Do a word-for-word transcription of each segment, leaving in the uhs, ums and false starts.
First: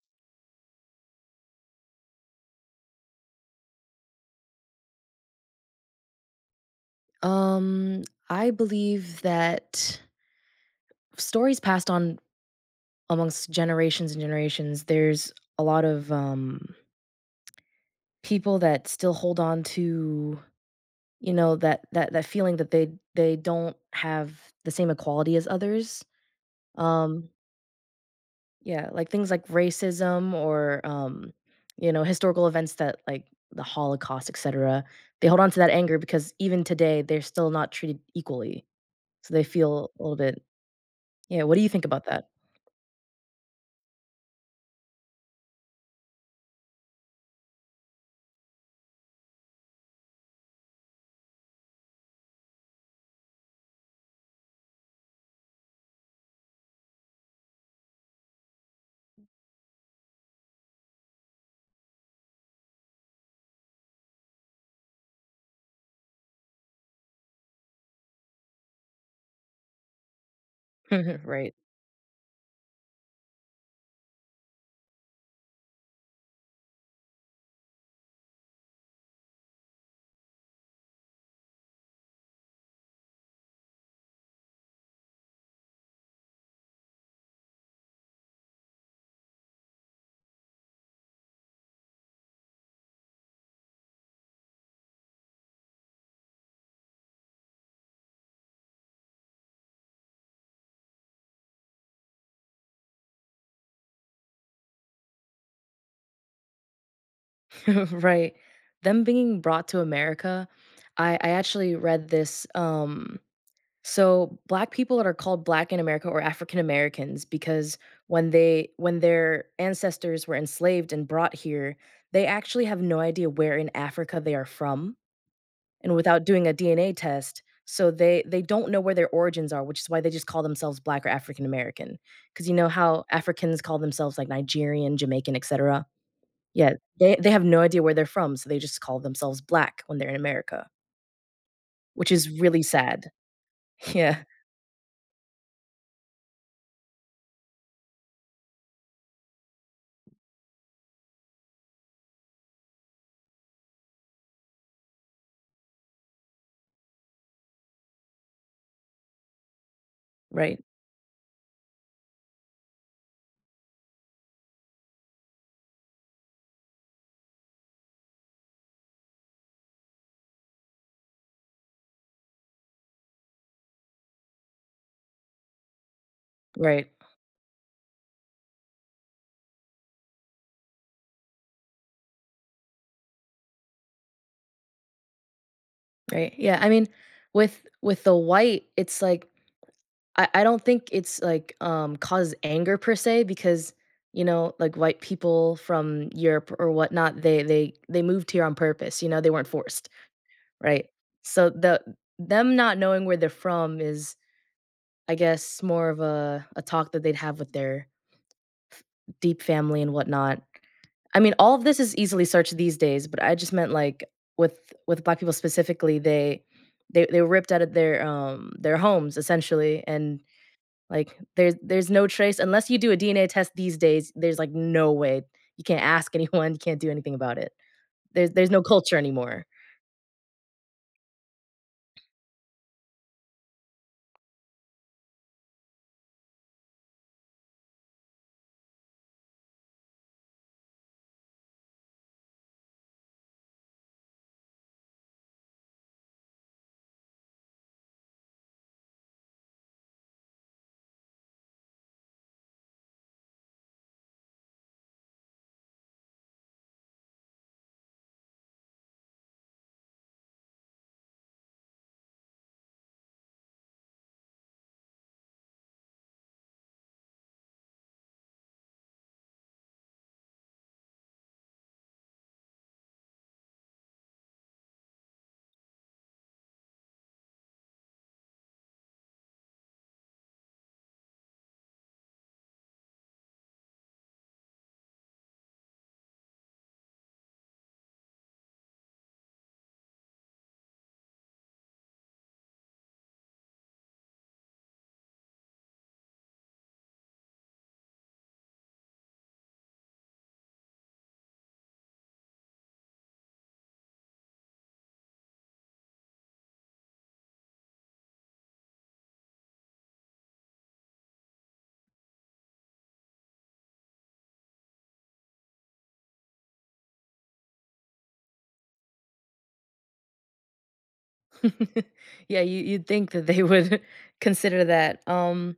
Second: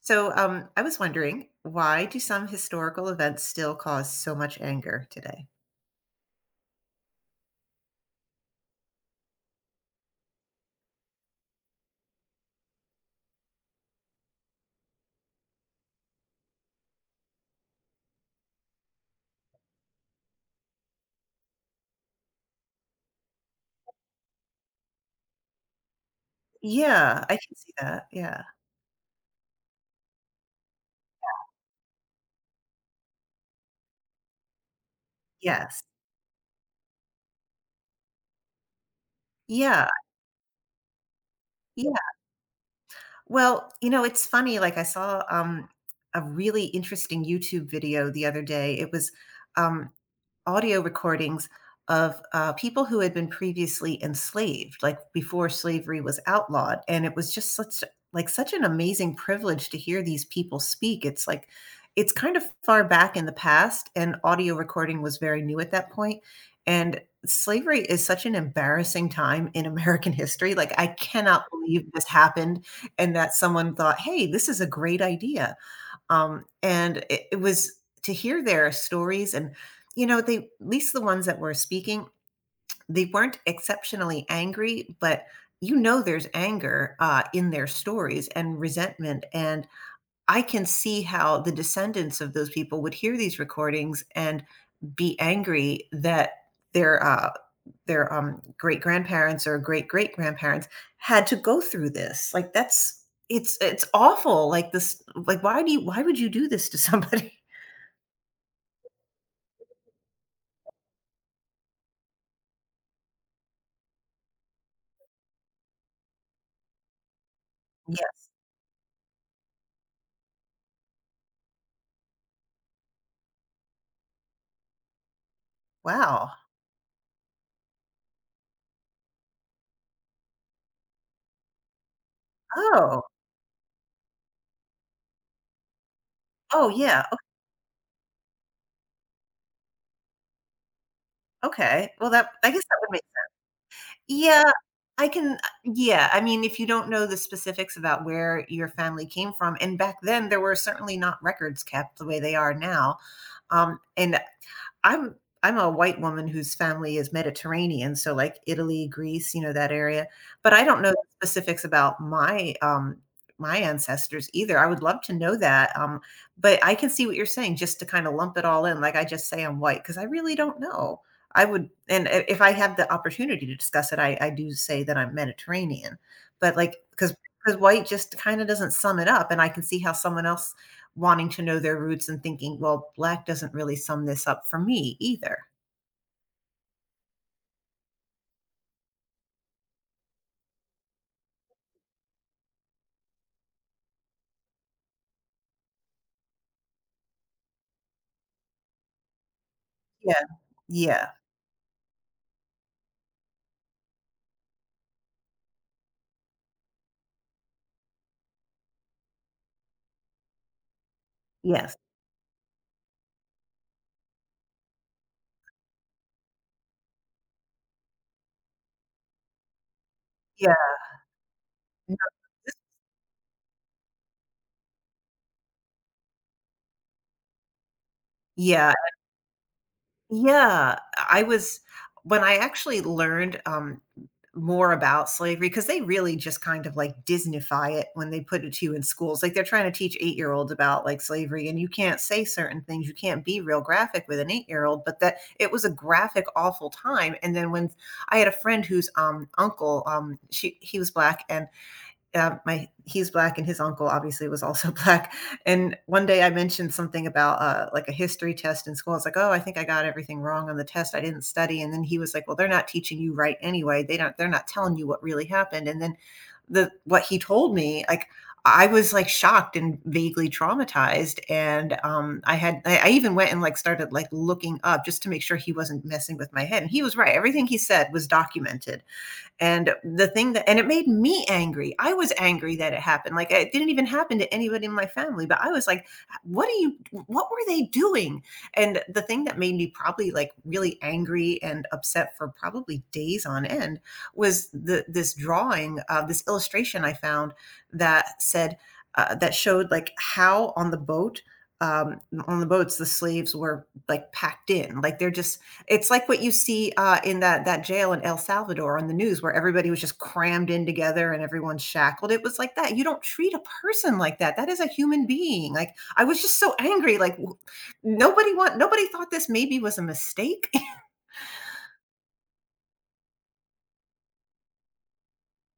So, um, I was wondering, why do some historical events still cause so much anger today? Um, I believe that stories passed on amongst generations and generations, there's a lot of um people that still hold on to, you know, that that that feeling that they they don't have the same equality as others. Yeah, Um, I can see that. Yeah. yeah, like things like racism or um, you know, historical events that like the Holocaust, et cetera. They hold on to that Yes. anger because even today they're still not treated equally. So they Yeah. feel a little bit yeah, what do you think Yeah. about that? Well, you know, it's funny. Like I saw um, a really interesting YouTube video the other day. It was um, audio recordings of uh, people who had been previously enslaved, like before slavery was outlawed. And it was just such like such an amazing privilege to hear these people speak. It's like it's kind of far back in the past, and audio recording was very new at that point. And slavery is such an embarrassing time in American history. Like, I cannot Right. believe this happened and that someone thought, hey, this is a great idea. Um, and it, it was to hear their stories, and you know they, at least the ones that were speaking, they weren't exceptionally angry, but you know there's anger uh, in their stories and resentment. And I can see how the descendants of those people would hear these recordings and be angry that their uh, their um, great grandparents or great great grandparents had to go through this. Like, that's it's it's awful. Like this. Like, why do you why would you do this to somebody? Right. Them being brought to America, I I actually read this um so black people that are called black in America or African Americans because Yeah. when they when their ancestors were enslaved and brought here, they actually have no idea where in Africa they are from, and without Wow. doing a D N A test, so they they don't know where their origins are, which is why they just call themselves black or African American. Cuz you know Oh. how Africans call themselves like Nigerian, Jamaican, et cetera. Oh Yeah, yeah. o- they they have no idea where they're from, so they just call themselves black when they're in America, Okay. Well, which is that, I really guess that would make. sad. Yeah, Yeah. I can. Yeah. I mean, if you don't know the specifics about where your family came from, and back then there were certainly not records kept the way they are now. Um, and I'm I'm a white woman whose family is Mediterranean, so like Italy, Greece, you know, that area. But right, I don't know the specifics about my um my ancestors either. I would love to know that. Um, but I can see what you're saying, just to kind of lump it all in. Like, I just say I'm white, because I really don't know. I would, and i- if I have the opportunity to discuss it, I, I do say that I'm Mediterranean. But like, right, because because white just kind of doesn't sum it up, and I can see how someone else wanting to know their roots and thinking, "Well, black doesn't really sum this up for me either." right. Yeah, I mean, with with the white, it's like I I don't think it's like, um, causes anger per se because, you know, like, white people from Europe or whatnot, they they they moved here on purpose, you know, they weren't forced, Yeah, right? yeah, So the them not knowing where they're from is, I guess, more of a a talk that they'd have with their deep family and whatnot. I mean, all of yes, this is easily searched these days, but I just meant like with with black people specifically, they they they were ripped out of their um their homes essentially, and yeah, like there's there's no, no trace this unless you do a D N A test these days. There's like no way you can't ask anyone, you can't do anything about it. There's there's no yeah, culture anymore. yeah, I was when I actually learned, um, more about slavery, because they really just kind of, like, Disneyfy it when they put it to you in schools. Like, they're trying to teach eight-year-olds about, like, slavery, and you can't say certain things, you can't be real graphic with an eight-year-old, but that it was a graphic, awful time. And then when I had a friend whose, um, uncle, um, she he was black, and uh, my he's black, and his uncle obviously was also black. And one day I mentioned something about uh, like a history test in school. I was like, oh, I think I got everything wrong on the test, I didn't study. And then he was like, well, they're not teaching you right anyway, they don't they're not telling you what really happened. And then the what he told me, like, I was like shocked and vaguely traumatized. And um i had i, I even went and, like, started, like, looking up just to make sure he wasn't messing with my head. And he was right, everything he said was documented. And the thing that, and it made me angry. I was angry that it happened. Like, it didn't even happen to anybody in my family, but I was like, what are you, what were they doing? And the thing that made me probably, like, really angry and upset for probably days on end was the, this drawing, uh, this illustration I found that said, uh, that showed like how on the boat, um, on the boats the slaves were like packed in, like they're just, it's like what you see, uh, in that that jail in El Salvador on the news, where everybody was just crammed in together and everyone's shackled. It was like that. You don't treat a person like that. That is a human being. Like, I was just so angry, like, w nobody want nobody thought this maybe was a mistake. Yeah, you you'd think that they would consider that. Um,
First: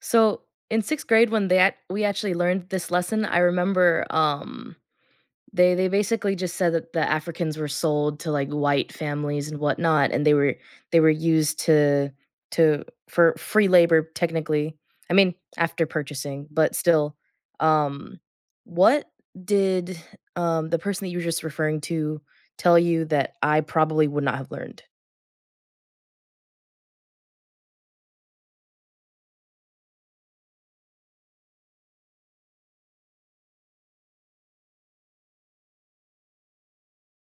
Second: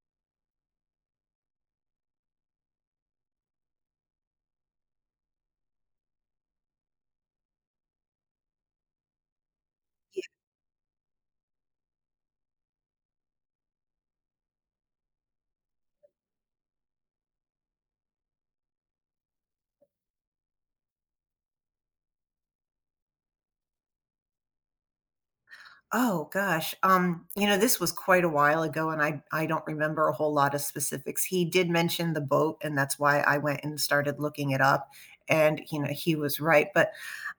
so in sixth grade when they act- we actually learned this lesson, I remember um They they basically just said that the Africans were sold to, like, white families and whatnot, and they were they were used to to for free labor technically. I mean, after purchasing, but still. Um, what did, um, the person that you were just referring to tell you that I probably would not have learned? Oh gosh, um, you know, this was quite a while ago, and I I don't remember a whole lot of specifics. He did mention the boat, and that's why I went and started looking it up, and you know, he was right. But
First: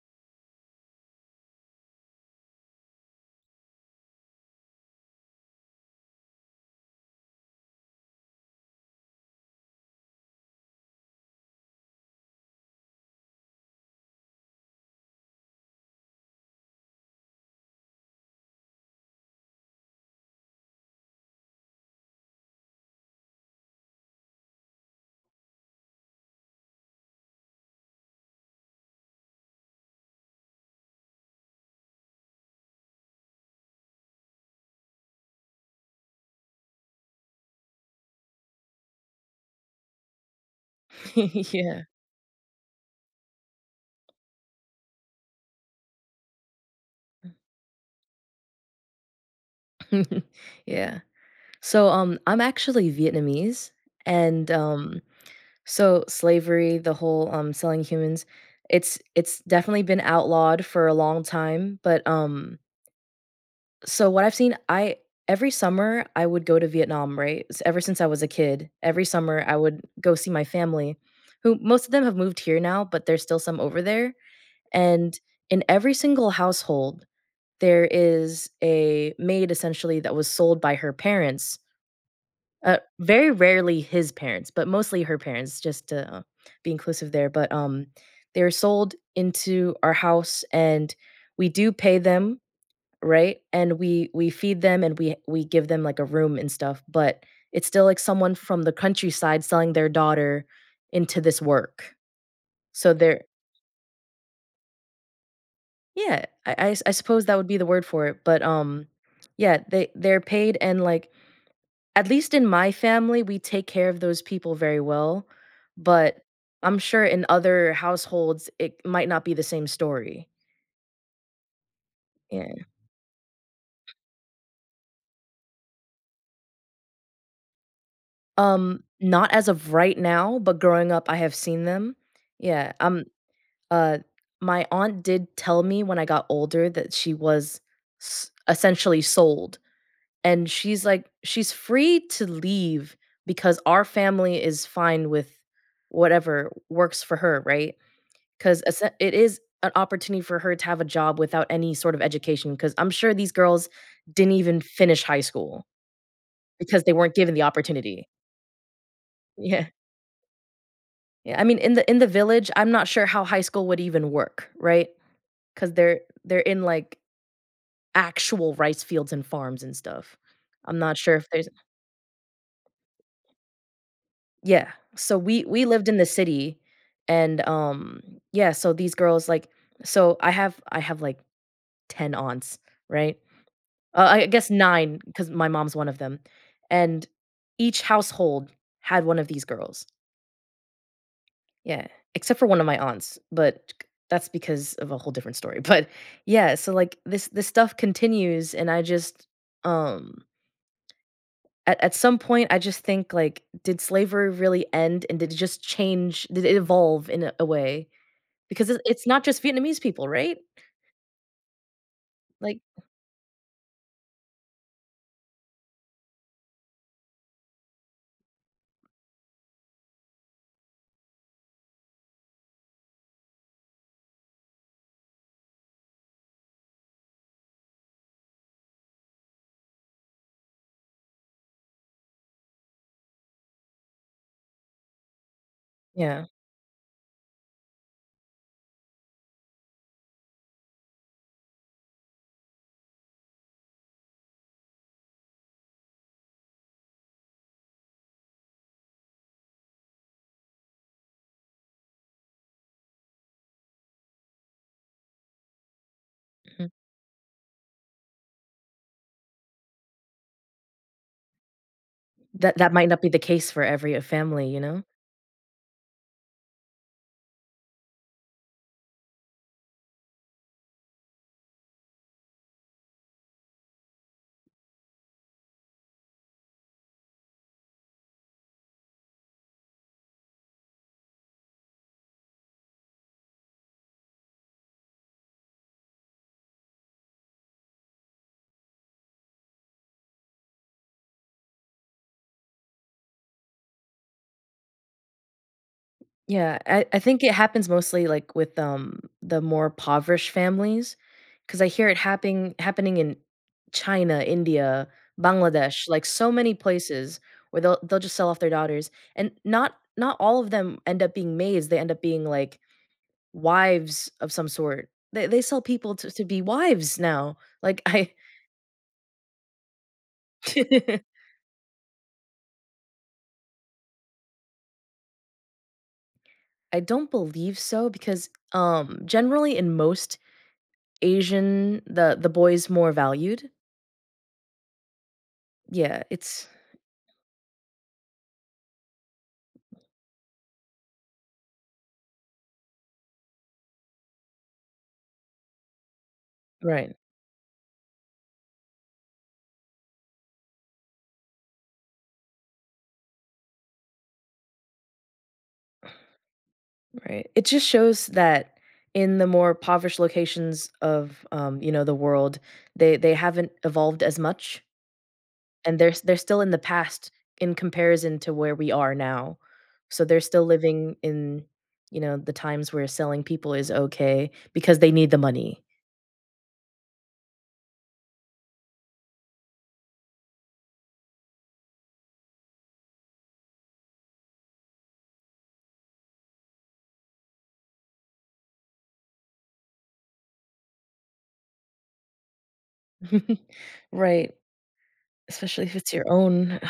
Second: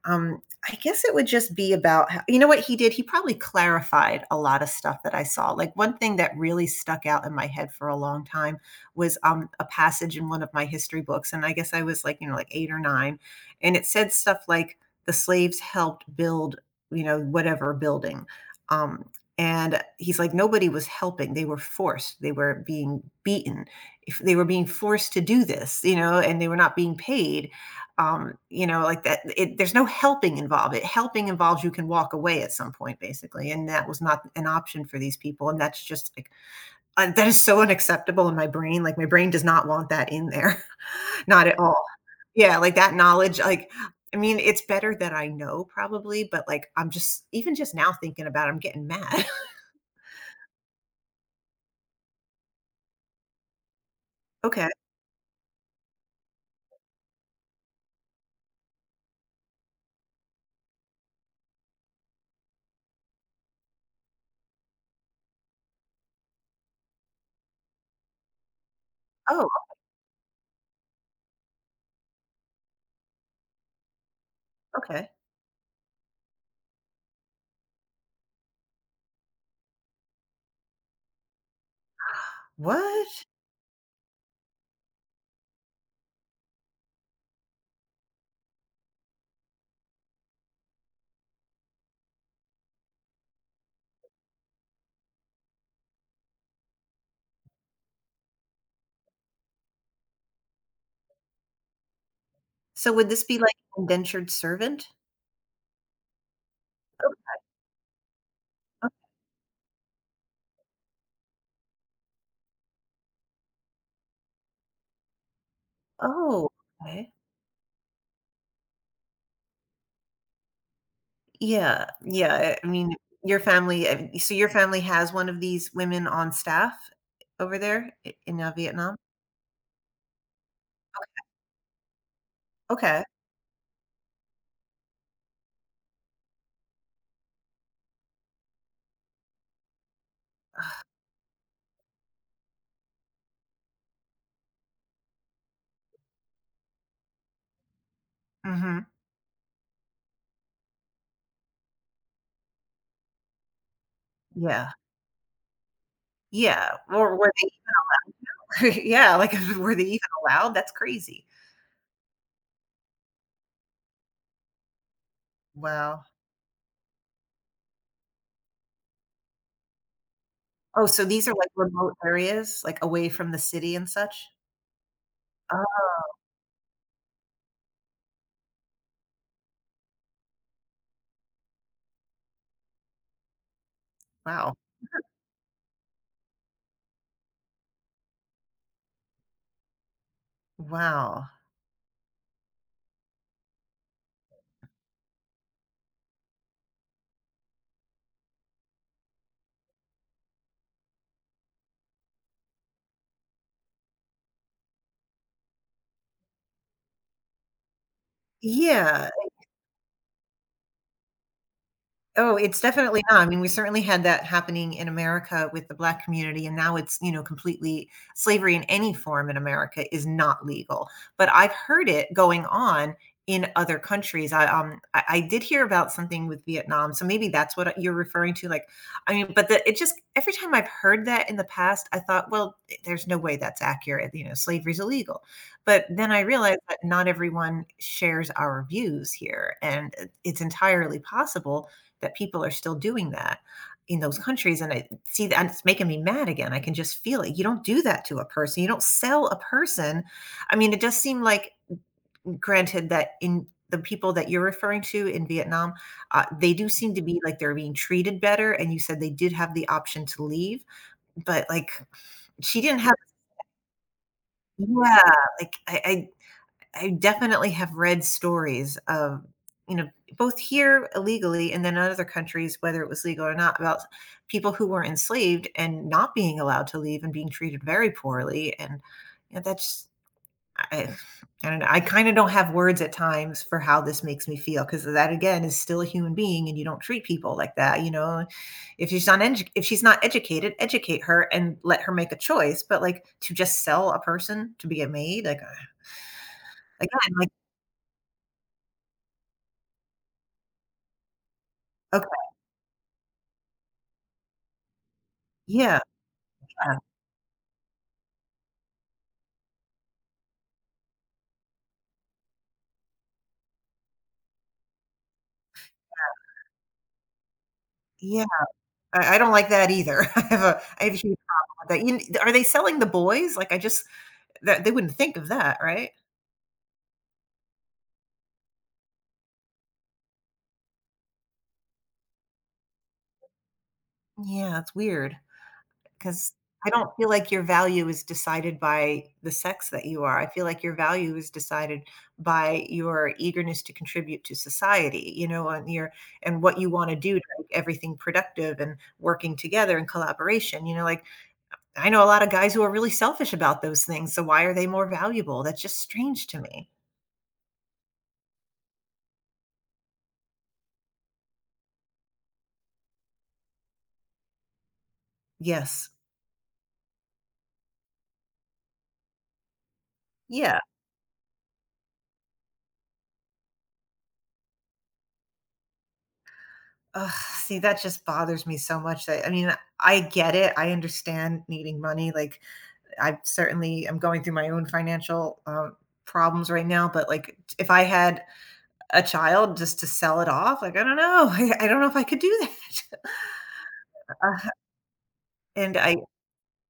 um, I guess it would just be about how, you know what he did. He probably clarified a lot of stuff that I saw. Like, one thing that really stuck out in my head for a long time was um, a passage in one of my history books. And I guess I was like, you know like eight or nine, and it said stuff like the slaves helped build, you know whatever building, um, and he's like, nobody was helping. They were forced. They were being beaten. If they were being forced to do this, you know, and they were not being paid, um, you know, like that. It, there's no helping involved. It helping involves you can walk away at some point, basically, and that was not an option for these people. And that's just like, uh, that is so unacceptable in my brain. Like, my brain does not want that in there, not at Yeah. all. Yeah, like that knowledge. Like, I mean, it's better that I know probably, but like I'm just, even just now thinking about it, I'm getting mad. Yeah. So, um, I'm actually Vietnamese, and, Okay. um, so slavery, the whole, um, selling humans, it's it's definitely been outlawed for a long time, but, um so what I've seen, I every summer, I would go to Vietnam, right? S ever since I was a kid, every summer, Oh, I would go see my family, who most of them have moved here now, but there's still some over there, okay. and in every single household, there is a maid, essentially, that was sold by her parents uh, What? very rarely his parents, but mostly her parents, just to uh, be inclusive there. But um, they were sold into our house, and we do pay them, right? And we we feed them, and we we give them like a room and stuff. But it's still like someone from the countryside selling their daughter into this work. So So would they're this be like indentured servant? yeah, I I, s- I Oh, suppose that would be the word for it. But um, o yeah, they they're paid and like at least in my family, we take care of those people very well, but oh, I'm sure okay. in other households, it might not be the same story. Yeah, Yeah. yeah, I mean, your family uh, so your family has one of these women on staff over there, I in, uh, Um, Vietnam? not as of right now, but growing up, I have seen them. Yeah, Okay. um, uh, my aunt did tell me when I got older that she was s essentially sold, and she's like she's free to leave because our family is fine with whatever works for her, right? 'Cause Mhm. it's an opportunity for her to have a job without any sort of education, because 'cause I'm sure these girls didn't even Yeah. finish high school Yeah, because they weren't or were given the they? opportunity. Yeah, like, Yeah. were they even allowed? That's crazy. Yeah, I mean, in the in the village, I'm not sure how high school would even work, right? because they 'Cause they're Wow. they're in, like, actual rice fields and farms and stuff. I'm Oh, not so sure if these are, like, there's remote areas, like, away from the city and such? yeah. So we we Oh, lived in the city and, um, yeah, so these girls, like so I have I have, like, ten aunts, right? Uh, I guess wow. nine, because my mom's one of them, and each household had one of these girls. Wow. Yeah, except for one of my aunts, but that's because of a whole different story, but yeah, so, like, this this stuff continues, and I just, um at at some point, I just think, like, did slavery really end, and did it just change did it evolve in a a way? Because it's it's Yeah. not just Vietnamese people, right? Oh, Like it's definitely not. I mean, we certainly had that happening in America with the black community, and now it's, you know, completely slavery in any form in America is not legal. But I've heard it going on in other countries. I um I, I did hear about something with Vietnam, so maybe that's what you're referring to. Like, I mean, but the, it just every time I've heard that in the past, I thought, well, eh, there's no way that's accurate. You know, slavery's illegal. But then I yeah, realized that not everyone shares our views here, and eh, it's entirely possible that people are still doing that in those countries. And I see that, and it's making me mad again. I can just feel it. You don't do that to a person. You don't sell a person. I mean, it does seem like, granted, that in the people that you're referring to in Vietnam, uh, they mhm. do seem to be, like, they're being treated better, and you said they did have the option to leave, but like That she that didn't might have. not be the case for every, uh, family, you know? Yeah, like, I, I I definitely have read stories of, you know, both here illegally and then in other countries, whether it was legal or not, about people who were enslaved and not being allowed to leave and being treated very poorly. And you know, that's, I, I don't know. I kind of don't have words at times for how this makes me feel, because that again is still a human being, and you don't treat people like that. You know, if she's not edu- if she's not educated, educate her and let her make a choice. But like, to just sell a person to be a maid, like Yeah, I again, I think like. it happens mostly, like, with, um, the more impoverished families, because I hear it happening happening in China, India, Yeah, Bangladesh, like, so many places where they'll they'll just sell off their daughters, and not not all of them end up being maids, they end up being, like, wives of some sort. They they sell people to to be wives now, like, I yeah, I I don't like that either. I have a I have a huge problem with that. You are they selling the boys? Like, I just that they wouldn't think of that, right? I don't believe so because, um, generally in most Asian, the the boy's more valued. Yeah, it's weird Yeah, because it's I don't feel like your value is decided by the sex that you are. I feel like your value is decided by your eagerness to contribute to society, you know, and your and what you right, wanna do to make everything productive and working together and collaboration, you know, like, I know a lot of guys who are really selfish about those things, so why are they more valuable? That's just strange to me. right. It just shows that in the more impoverished locations of, um, you know, the world, they they haven't evolved as much, and Yes. they're s they're still in the past in comparison to where we are now. So they're still Yeah. living in, you know, the times where selling people is okay because they need the money. Ugh, see, that just bothers me so much that, I mean, I get it. I understand needing money. Like, I certainly am going through my own financial, um, problems right now, but, like, if I had a child just to sell it off, like, I don't know. I I don't know if I could do that. Right, Uh, especially and if it's I your own.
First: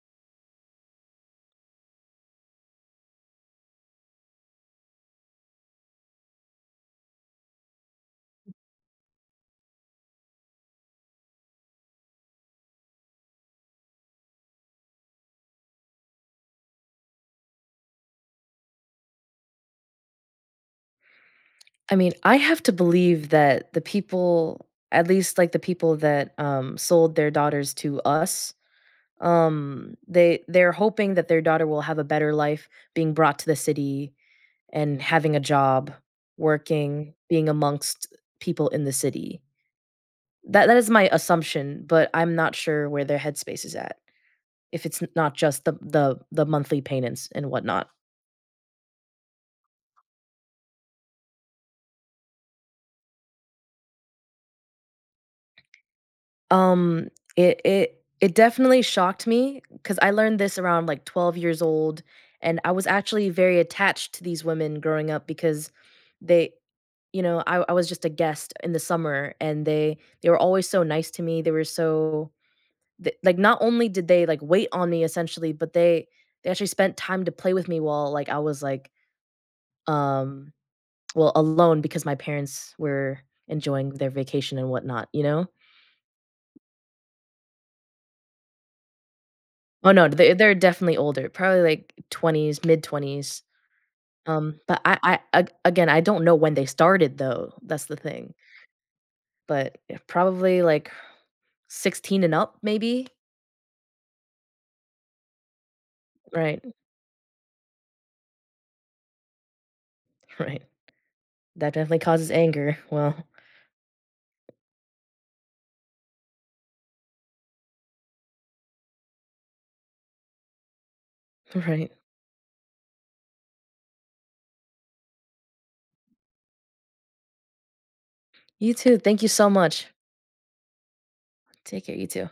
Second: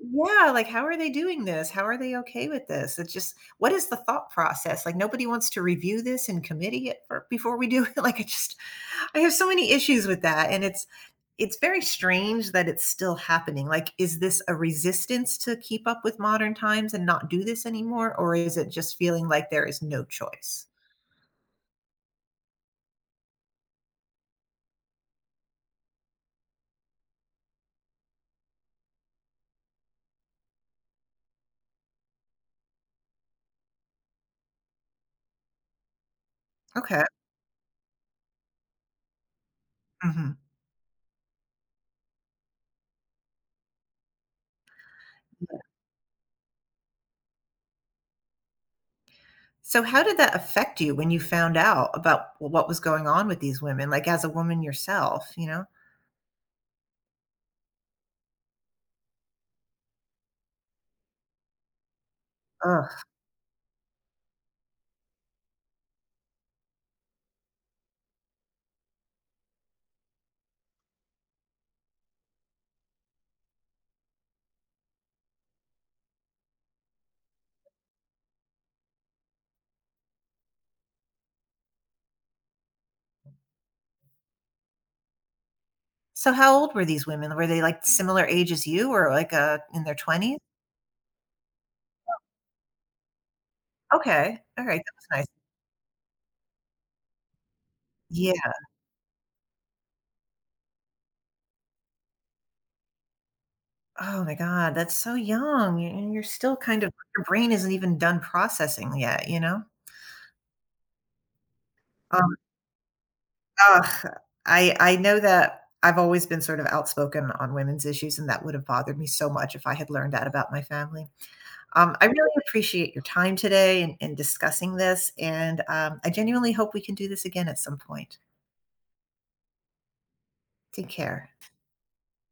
Yeah, like, how are they doing this? How are they okay with this? It's just, what is the thought process? Like, nobody wants to review this in committee, er, before we do it? Like, I just I have so many issues with that, and it's it's very strange that it's still happening. Like, is this a resistance to keep up with modern times and not do this anymore, or is it just feeling like there is no choice? I mean, I have to believe that the people at least, like, the people that, um, sold their daughters to us Um, they they're hoping that their daughter will have a better life being brought to the city and having a job, Okay. working, being amongst people in the city. Mhm. That that is my assumption, but I'm not sure where their headspace is at, if it's n not just the the the monthly payments and whatnot. So how did that affect you when you found out about, well, what was going on with these women, like, as a woman yourself, you know? Um, it it it definitely shocked me because I learned this around, like, twelve years old, and I was Ugh. actually very attached to these women growing up because they you know, I I was just a guest in the summer, and they they were always so nice to me, they were so th like, not only did they, like, wait on me essentially, but they they actually spent time to play with me while, like, I was, like, um, well, alone because my parents were enjoying their vacation and whatnot, you know? So how old were these women? Were they, like, similar age as you or, like, uh, in Oh, their no, they twenties? they're definitely older, probably, like, twenties, mid-twenties, Okay. um, Alright, but that I was I nice. ag again, I don't know when they started, though, that's the thing, Yeah. but, eh, probably, like, sixteen and up, maybe? Oh my god, that's so young, and and you're still Right, kind of, your brain isn't even done processing yet, you know? right. That definitely causes Um, anger. Well, Ugh, I I know that I've always been sort of outspoken on women's issues, and that would have bothered me so much if I had learned that about my family. right. Um, I really appreciate your time today and in discussing this, and, um, I genuinely hope we can do this again at some point. You too. Thank you so much. Take care. Take care. You too.